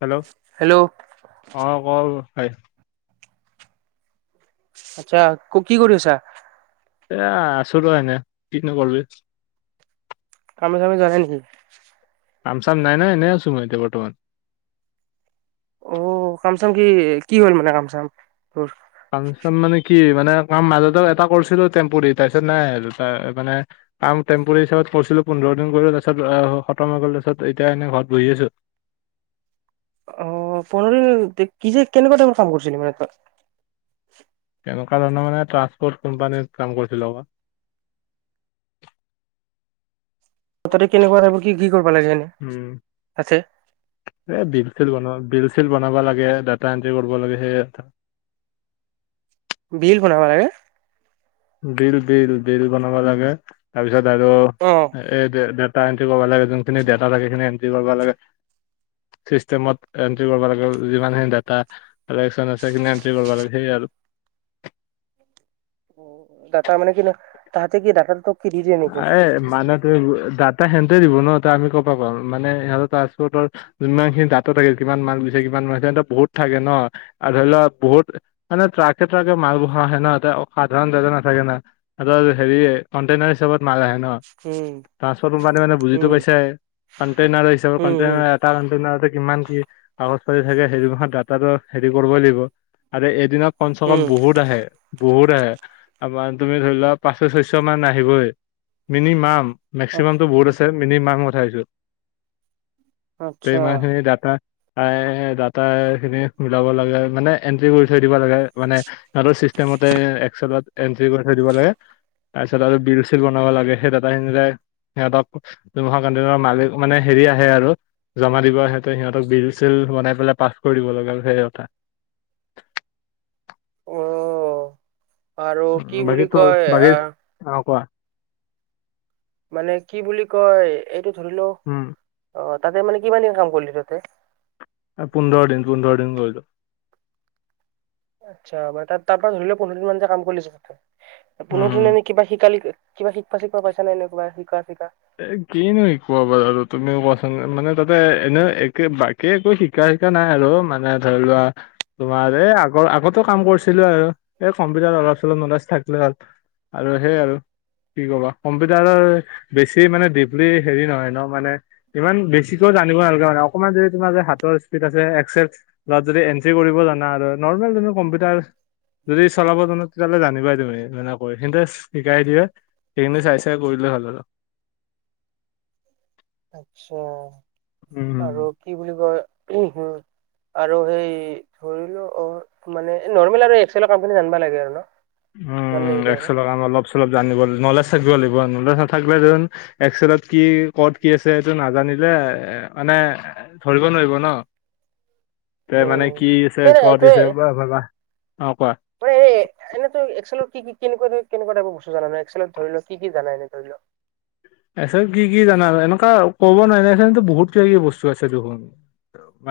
Hello hello অঁ call হয়। আচ্ছা' ক কি কৰি আছা? এ আছো আৰু এনেই, কিনো কৰিবি। কামে-চামে যোৱা নাই নিকি? কাম-চাম নাই নহয় এনেই আছো মই এতিয়া বৰ্তমান। অঁ' কাম-চাম কি কি হ'ল মানে কামচাম তোৰ? কাম-চাম মানে কি মানে কাম মাজতে এটা কৰিছিলো টেম্পুৱাৰি তাৰপিছত নাই আৰু ত' মানে- কাম টেম্পুৱাৰি হিচাপত কৰিছিলো পোন্ধৰদিন কৰিলো তাৰ পাছত অহ' খতম হৈ গ'ল তাৰ পাছত এতিয়া এনেই ঘৰত বহি আছো। অঁ, পুন্ধৰদিন কি যে কেনেকুৱা ধৰণৰ কাম কৰিছিলি মানে তাত? তেনেকুৱা ধৰণৰ মানে ট্ৰাছপৰ্ট কোম্পানীত কৰিছিলো আক ত তাতে কেনেকুৱা টাইপৰ কি কি কৰিব লাগে এনে উম তাতে এই বিল চিল বনোৱা বিল চিল বনাব লাগে ডাটা এন্ট্ৰি কৰিব লাগে সেই বিল বনাব লাগে বিল বিল বিল বনাব লাগে তাৰ পিছত আৰু অ এই ডে ডেটা এণ্ট্ৰি কৰিব লাগে যোনখিনি ডেটা থাকে সেইখিনি এণ্ট্ৰি কৰিব লাগে চিষ্টেমত এন্ট্ৰি কৰিব লাগে যিমানখিনি ডাটা কালেকশ্যন আছে সেইখিনিয়ে এণ্ট্ৰি কৰিব লাগে সেই আৰু অ অ দাটা মানে কি নু তাহাতে কি দাটাটো কি দি দিয়ে নেকি আ এ মানে তুম দাটা সিহঁতে দিব ন ত আমি ক' পা পাম মানে সিহঁতৰ পাছপৰ্টৰ যিমানখিনি ডাটা থাকে কিমান মাক্স গৈছে কিমান মাক্স বহুত থাকে ন আৰু ধৰি ল বহুত মানে ট্ৰাকে ট্ৰাকে মাল বহা আহে তে সাধাৰণ ডাটা নাথাকে না এই যে হেৰি কনটেইনাৰ হিচাপত মাল আহে অ উম ট্ৰানসপৰ্ট কোম্পানী মানে বুজি উম পাইছাই কনটেইনাৰ হিচাপত উম উম কনটেনাৰ কাৰণ তেনেহলে কিমান কি কাগজ পাতি থাকে সেইটো মাহত দাতাটো হেৰি কৰিবই লাগিব আৰু এদিনত কমচে কম উম বহুত আহে বহুত আহে আমাৰ তুমি ধৰি লোৱা পাঁচশ ছয়শ মান আহিবই মিনি মাম মেক্সিমামটো বহুত আছে মিনি মাম কথাছো তে আচ্ছা ইমানখিনি ডাটা তাই দাটাই খিনি মিলাব লাগে মানে এণ্ট্ৰি কৰি থৈ দিব লাগে মানে সিহঁতৰ চিষ্টেমতে একচেলত এণ্ট্ৰি কৰি থৈ দিব লাগে তাৰপিছত আৰু বিল চিল বনাব লাগে সেই ডাটাখিনিলে সিহঁতক দুমাহৰ কানটিনৰ মালিক মানে হেৰি আহে আৰু জমা দিব হেতে সিহঁতক বিল চিল বনাই পেলাই পাছ কৰি দিব লগা সেই কথা অ আৰু কি উম বাকী বুলি তোৰ কয় বাকী আহ অ কোৱা মানে কি বুলি কয় এইটো ধৰিলও উম অ তাতে মানে কিমান দিন কাম কৰিলি তহতে এ পোন্ধৰ দিন পোন্ধৰ দিন কৰিলো আচ্ছা বা তাত তাৰ পৰা ধৰি লও পোন্ধৰ দিন মান যে কাম কৰিছে ক উম পোন্ধৰ হম দিন এনে কিবা শিকালি কিবা শিকপা চিকপা পাইছা নে এনেকুৱা শিকা চিকা এ কিনো শিকোৱা বাৰু আৰু তুমিও কোৱাচান মানে তাতে এনে একে বাক কে একো শিকা চিকা নাই আৰু মানে ধৰি লোৱা তোমাৰ এই আগৰ আগত টো কাম কৰিছিলো আৰু এই কম্পিউটাৰ অলপ চলপ নলেজ থাকিলে আ আৰু সেইয়ে আৰু কি ক'বা কম্পিউটাৰৰ বেছি মানে দিপলি হেৰি নহয় ন মানে ইমান বেছিকেও জানিব নালগে মানে অকণমান যদি তোমাৰ যে হাতৰ স্পীড আছে একচেছ লাৰ যদি এন চি কৰিব জানা আৰু নৰ্মেল ধৰা কম্পিউটাৰ যদি চলাব জানা তেতিয়াহ'লে জানিবাই তুমি এনেকৈ কিন্তু শিকাই দিয়ে এই খিনি চাই চাই কৰিলেই হ'ল আৰু আচ্ছা উম আৰু কি বুলি কয় উম হো আৰু সেই ধৰি লোৱা অ মানে নৰ্মেল আৰু এক্সেলৰ কামখিনি জানিবা লাগে আৰু ন জানলি হৈ যায় আৰু। এক্সেলৰ অলপ চলপ জানিব নলেজ থাকিব লাগিব নলেজ নাথাকিলে যেন। এক্সেলত কি ক'ত কি আছে এইটো নাজানিলে মানে ধৰিব নোৱাৰিব ন। এ মানে উম কি আছে তই কত তই দিছে বা ভাবা, অ কোৱা। মানে এনেইতো এক্সেলত কি কেনেৱা কেনেকুৱা টাইপৰ বস্তু জান একসেলত ধৰি ল কি জানা এনে ধৰি লোৱা। আছে কি জানা এনেকুৱা ক'ব নোৱাৰ নাই বহুত কিব কিবি বস্তু আছে দেখোন।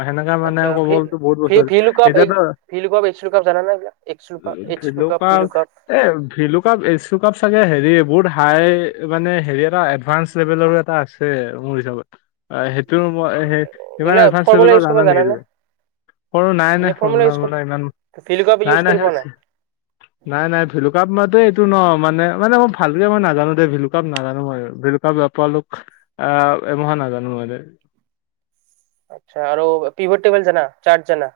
সেনেকাে মানে আচ্ছা কব ভি গতো বহুত ভি বছৰ ভি লুকআপ এতিয়াতো। ভি লুকআপ এইচ লুকআপ জানা না এইবিলাক এইচ লুকআপ এইচ লোক। লুকআপ ভি লুকআপ এ ভিলুকাপ এচুকাপ চাগে হেৰি বহুত হাই মানে হেৰি এ এডভানস লেভেলৰো এটা আছে আৰু মোৰ হিচাপত। অ সেইটো মই ইমান এইবিলাক এডভাস ফৰ্মুলা লেভেলত ইউজ কৰিব জানা নেকি জানানে? তুমি? সৰু নাই এনে নাই ফৰ্মুলা ফৰ্মলা ইউজ কৰি ফৰ্মলা ইমান, ভিলুকাপ ইউজ নাই কৰি নাই সে হৈছে। [inaudible] নাই নাই ভিলু কাপ মাতে এইটো ন মানে মানে মই ভালকে মই নাজানো দে ভিলুকাপ নাজানো মই। বলেকা বেপাৰ লোক আহ এমহে নাজানো মানে। আচ্ছা আৰু কিবোদ তিবোদ যানা চাট জানা?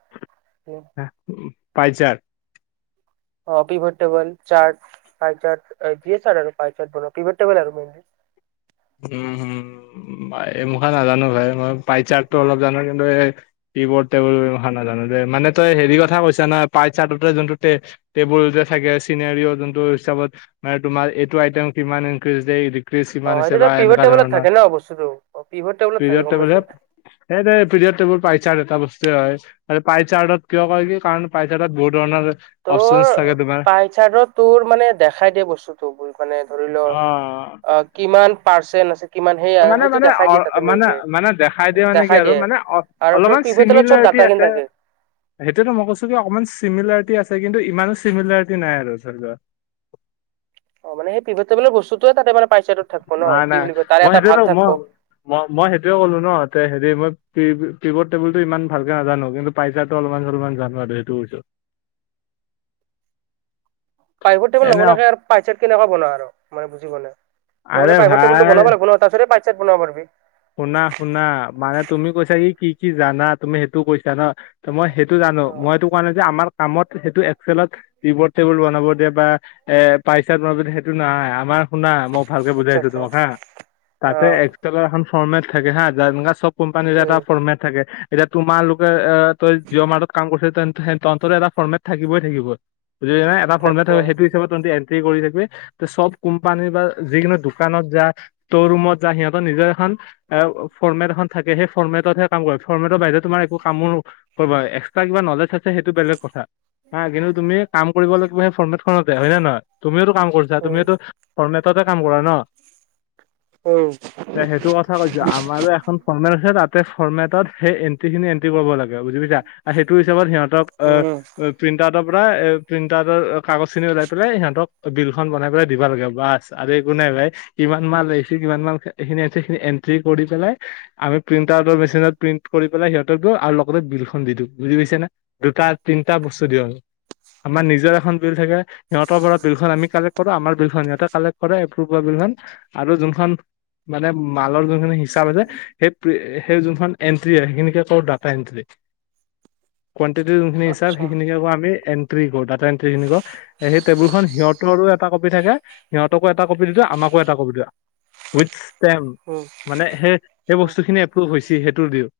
উ পাই যাৰ। অ পিভাৰটেবলাৰ চাটচ পাই চাচ আৰু যি চাচ পাই চাচ পিভাৰটেবল আৰু মেইনলি। উম হম এ মুখা নাজানো ভাই মই পাইছাৰটো অলপ জানো কিন্তু এই। কি বৰ্ড টেবুল এই মাখা নাজানো যে মানে তই হেৰি কথা কৈছা নয় পাইচাতে যোনটো- টেবুল যে থাকে চিনোৰীয়ো যোনটো হিচাপত মানে তোমাৰ এইটো আইটেম কিমান ইনক্ৰিজ দেই- ডিক্ৰিচ কিমান হৈছে। এইটো বা কিবোড এনেকুৱা টেবুলত ধৰণৰ থাকে ন বস্তুতো কিবোড টেবুলত থাকে গম পাইছো। এই যে পিৰিয়ড টেবোল পাইজাৰ এটা বস্তুৱে হয়। আৰু পাইচাৰ্ত কিয় কৰে কি কাৰণ পায়চাৰ্ত বহুত ধৰণৰ- তোৰ, অপচনচ থাকে তোমাৰ পাইচাডত তোৰ মানে দেখাই দিয়ে বস্তুতো বহুত মানে ধৰি লও। অহ। অহ কিমান পাৰ্চেন্ট আছে। কিমান সেয়া মানে সেইটো মানে দেখাই অ দিয়ে তাতে মানে মেইনলি মানে দেখাই দিয়ে মানে কি দেখাই আৰু দিয়ে। মানে অ আৰু তোৰ অলপমান- পিভট টেবুলত চব চিমিলাৰিটি ডাটাখিনি আছে। থাকে। সেইটোটো মই কৈছো কি অকমান চিমিলাৰিটি আছে কিন্তু ইমানো চিমিলাৰিটি নাই আৰু ধৰি লোৱা। অ মানেই পিভাৰ টেবুলৰ বস্তুটোয়ে ততে মানে পাইচাত থাকিব ন কি বুলি কয় তাৰে এটা ভাগ থাকিব। ম মই সেইটোয়ে ক'লো ন হেৰি মই কিবোৰ্ড টেবুল টো ইমান ভালকে নাজানো কিন্তু- পইজাৰতো অলপমান চলপমান জানো আৰু এইটো কৈছো। [inaudible] প্ৰাইভাৰ টেবুল এনে অ- নবোনোৱাকে আৰু পাইজাৰচ কেনেকুৱাকে বনও আৰু বুজি আৰে মানে মাইভ টেবুল টো ভাই বনাব লাগিবন। পাছতহে পাইচেত বনাবো পাৰিবি। শুনা শুনা মানে তুমি কৈছা কি কি জানা তুমি সেইটো কৈছা ন। ত মই সেইটো জানো অ মই এইটো কোৱা নাই যে আমাৰ কামত সেইটো এক্সেলত- কিবোৰ্ড টেবুল বনাব দিয়ে বা এ পইচাট বনাব দিয়ে সেইটো নাই আমাৰ- শুনা মই ভালকে আচ্ছা বুজাইছো আচ্ছা তোমাক হা, অ তাতে এক্সেলৰ এখন ফৰ্মেট থাকে হা যা যেনেকা চব- কোম্পানীৰ এটা উম ফৰ্মেট থাকে এতিয়া তোমালোকে এ তই- জিঅ' মাতৰ্ত কাম কৰিছে তন্তৰ এটা ফৰ্মেট থাকিবই থাকিব। বুজি পা নাই এটা ফৰ্মেট থাকিব সেইটো হিচাপে ত তন্তে ই কৰি থাকিবি। চব কোম্পানী বা যিকোনো দোকানত যা শ'ৰুমত যা সিহঁতৰ নিজৰ এখন। এই ফৰ্মেট এখন থাকে, সেই ফৰ্মেটতহে কাম কৰে। ফৰ্মেটৰ বাহিৰে তোমাৰ একো কামো না পাবা, এক্সট্ৰা কিবা নলেজ আছে সেইটো বেলেগ কথা হা, কিন্তু তুমি কাম কৰিব লাগিব সেই ফৰ্মেটখনতে হয় নে নহয় তুমিওটো কাম কৰিছা, উম তুমিওটো ফৰ্মেটতে কাম কৰা ন। উম থা কৈছো, আমাৰো এখন ফৰ্মেট আছে তাতে ফৰ্মেটত সেই এন্ট্ৰি খিনি এণ্ট্ৰি কৰিব লাগে বুজি পাইছা। আৰু সেইটো হিচাপত সিহঁতক উম আঁহ প্ৰিণ্ট আউত পৰাই এ প্ৰিণ্টাৰটৰ কাগজ খিনি ওলাই পেলাই সিহঁতক বিল খন বনাই পেলাই দিবা লাগে বাচ আৰু একো নাই ভা, ‌ ইমান মাল আহি কিমান মাল এই খিনি যিখিনি এন ণ্টি কৰি পেলাই আমি প্ৰিন্ট আউটৰ মেচিনত প্ৰিন্ট কৰি পেলাই সিহঁতক দিওঁ, আৰু লগতে বিলখন দি দিওঁ। বুজি পাইছা না, দুটা তিনিটা বস্তু দিওঁ আৰু। আমাৰ নিজৰ এখন বিল থাকে সিহঁতৰ পৰা বিলখন আমি কালেক্ট কৰো, আমাৰ বিলখন সিহঁতে কালেক্ট কৰে। টো পৰা বিলখন, আৰু যোনখন মানে মাত যোনি খিনি হিচাপ আছে, সেই সেই যোনখন এন্ট্ৰি হয় সেইখিনিকে তোৰ ডাটা এন্ট্ৰী। কোৱান্তিটি যোনখিনি হিচাপ, আচ্ছা সেইখিনিক আমি এন্ট্ৰি কৰো, ডাটা এন্ট্ৰিখিনি কওঁ। সেই টেবুলখন সিহঁতৰো এটা কপি থাকে, সিহঁতকো এটা কপি দি দিওঁ, আমাকো এটা কপি দিয়ে। উইথ ষ্টেম, উম মানে সেই সেই বস্তুখিনি এপ্ৰুভ হৈছে সেইটো দিওঁ।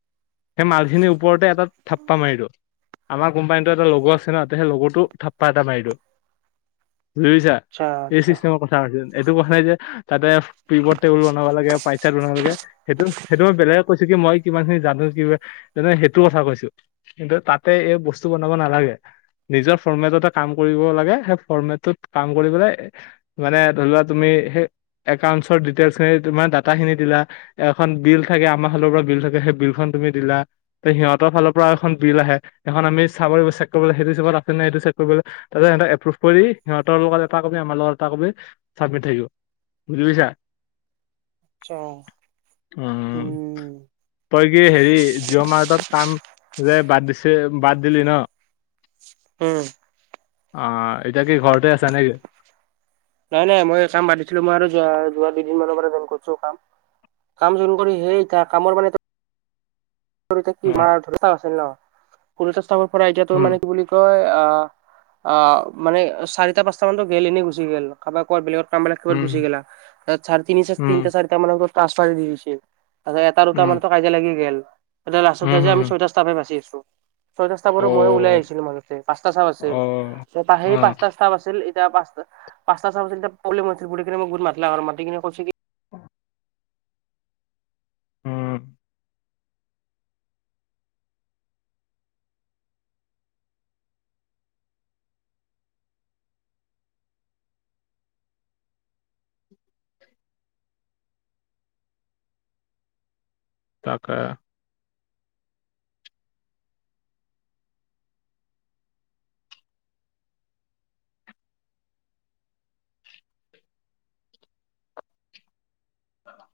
সেই মালখিনিৰ ওপৰতে এটা থাপ্পা মাৰি দিওঁ।। আমাৰ কোম্পানীতো এটা লগৰ আছে ন, তে সেই লগটো থাপ্পা এটা মাৰি দিওঁ। বুজিছা আচ্ছা এই আচ্ছা চিষ্টেমৰ চাৰজেৰ্ছ এইটো কোৱা নাই যে তাতে পিপৰ তেউল বনাব লাগে। চেত বনোৱা মানুহ যে, সেইটো সেইটো বেলেগে কৈছো কি মই কিমান খিনি জানো কি তেনে সেইটো কথা কৈছো। কিন্তু তাতে এই বস্তু বনাব নালাগে। নিজৰ ফৰ্মেটতে কাম কৰিব লাগে, সেই ফৰ্মেটটোত কাম কৰি পেলাই মানে ধৰি লোৱা তুমি সেই একাউন্টচৰ ডিটেইলচ খিনি তোমাৰ দা তা খিনি দিলা, এখন বিল থাকে আমাৰ ফালৰ পৰা বিল থাকে সেই বিলখন তুমি দিলা। তে সিহঁতৰ ফালৰ পৰা এখন বিল আহে, এখন আমি চাব চেক কৰিবলৈ সেইটো হিচাপত আছে নাই সেইটো চেক কৰিবলৈ। তাৰপাছত সিহঁতক এপ্ৰভ কৰি সিহঁতৰ লগত এটা কবি আমাৰ লগত এটা কবি চাবমিট থাকিব। বুজি পাইছা। ছোঁ অঁ। উম তই কি হেৰি জিঅ' মাৰ্টত কাম যে বাদ দিছে বাদ দিলি ন। উম। অঁ, এতিয়া কি ঘৰতে আছ নে কি? নাই নাই মই কাম বাদ দিছিলো মই আৰু যো যোৱা দুইদিন মানৰ পৰাই কৰিছো কাম। কাম জইন কৰি সেই তাৰ কামৰ মানে কি অ মাৰ ধৰস্তা আছিল ন, প চাবৰ পৰা এতিয়া তোৰ মানে উম কি বুলি তই অঁ অঁ মানে চাৰিটা পাঁচটা মানতো গে'ল এনেই গুচি গে'ল কাৰাবাৰ ক বেলেগত কাম বিলাক কিহত উম ঘুচি গেলা, তাত চাৰে তিনিশ উম তিনিটা চাৰেটা মানৰ ঘৰত ত আশ্ৰই দি দিছে। তাৰপাছত এটা দুটা উম মানো কাজিয়া লাগি গেল, এতিয়া লাষ্টত উম যাই যে হুম আমি ছয়টা ষ্টাফে বাচি আছো। ছয়টা ষ্টাফ বাৰু অ মই উলাই আহিছিলো, মাজতে পাঁচটা ষ্টাফ আছিল। অ চে, সেই অ পাঁচটা ষ্টাফ আছিল, এতিয়া পাঁচটা পাঁচটা ষ্টাফ আছিল, তেতিয়া প্ৰব্লেম হৈছিল, বুলি কেনে মাতিলে আৰ মাতি কিনে কৈছে কি অ উম। তাকে। অ'।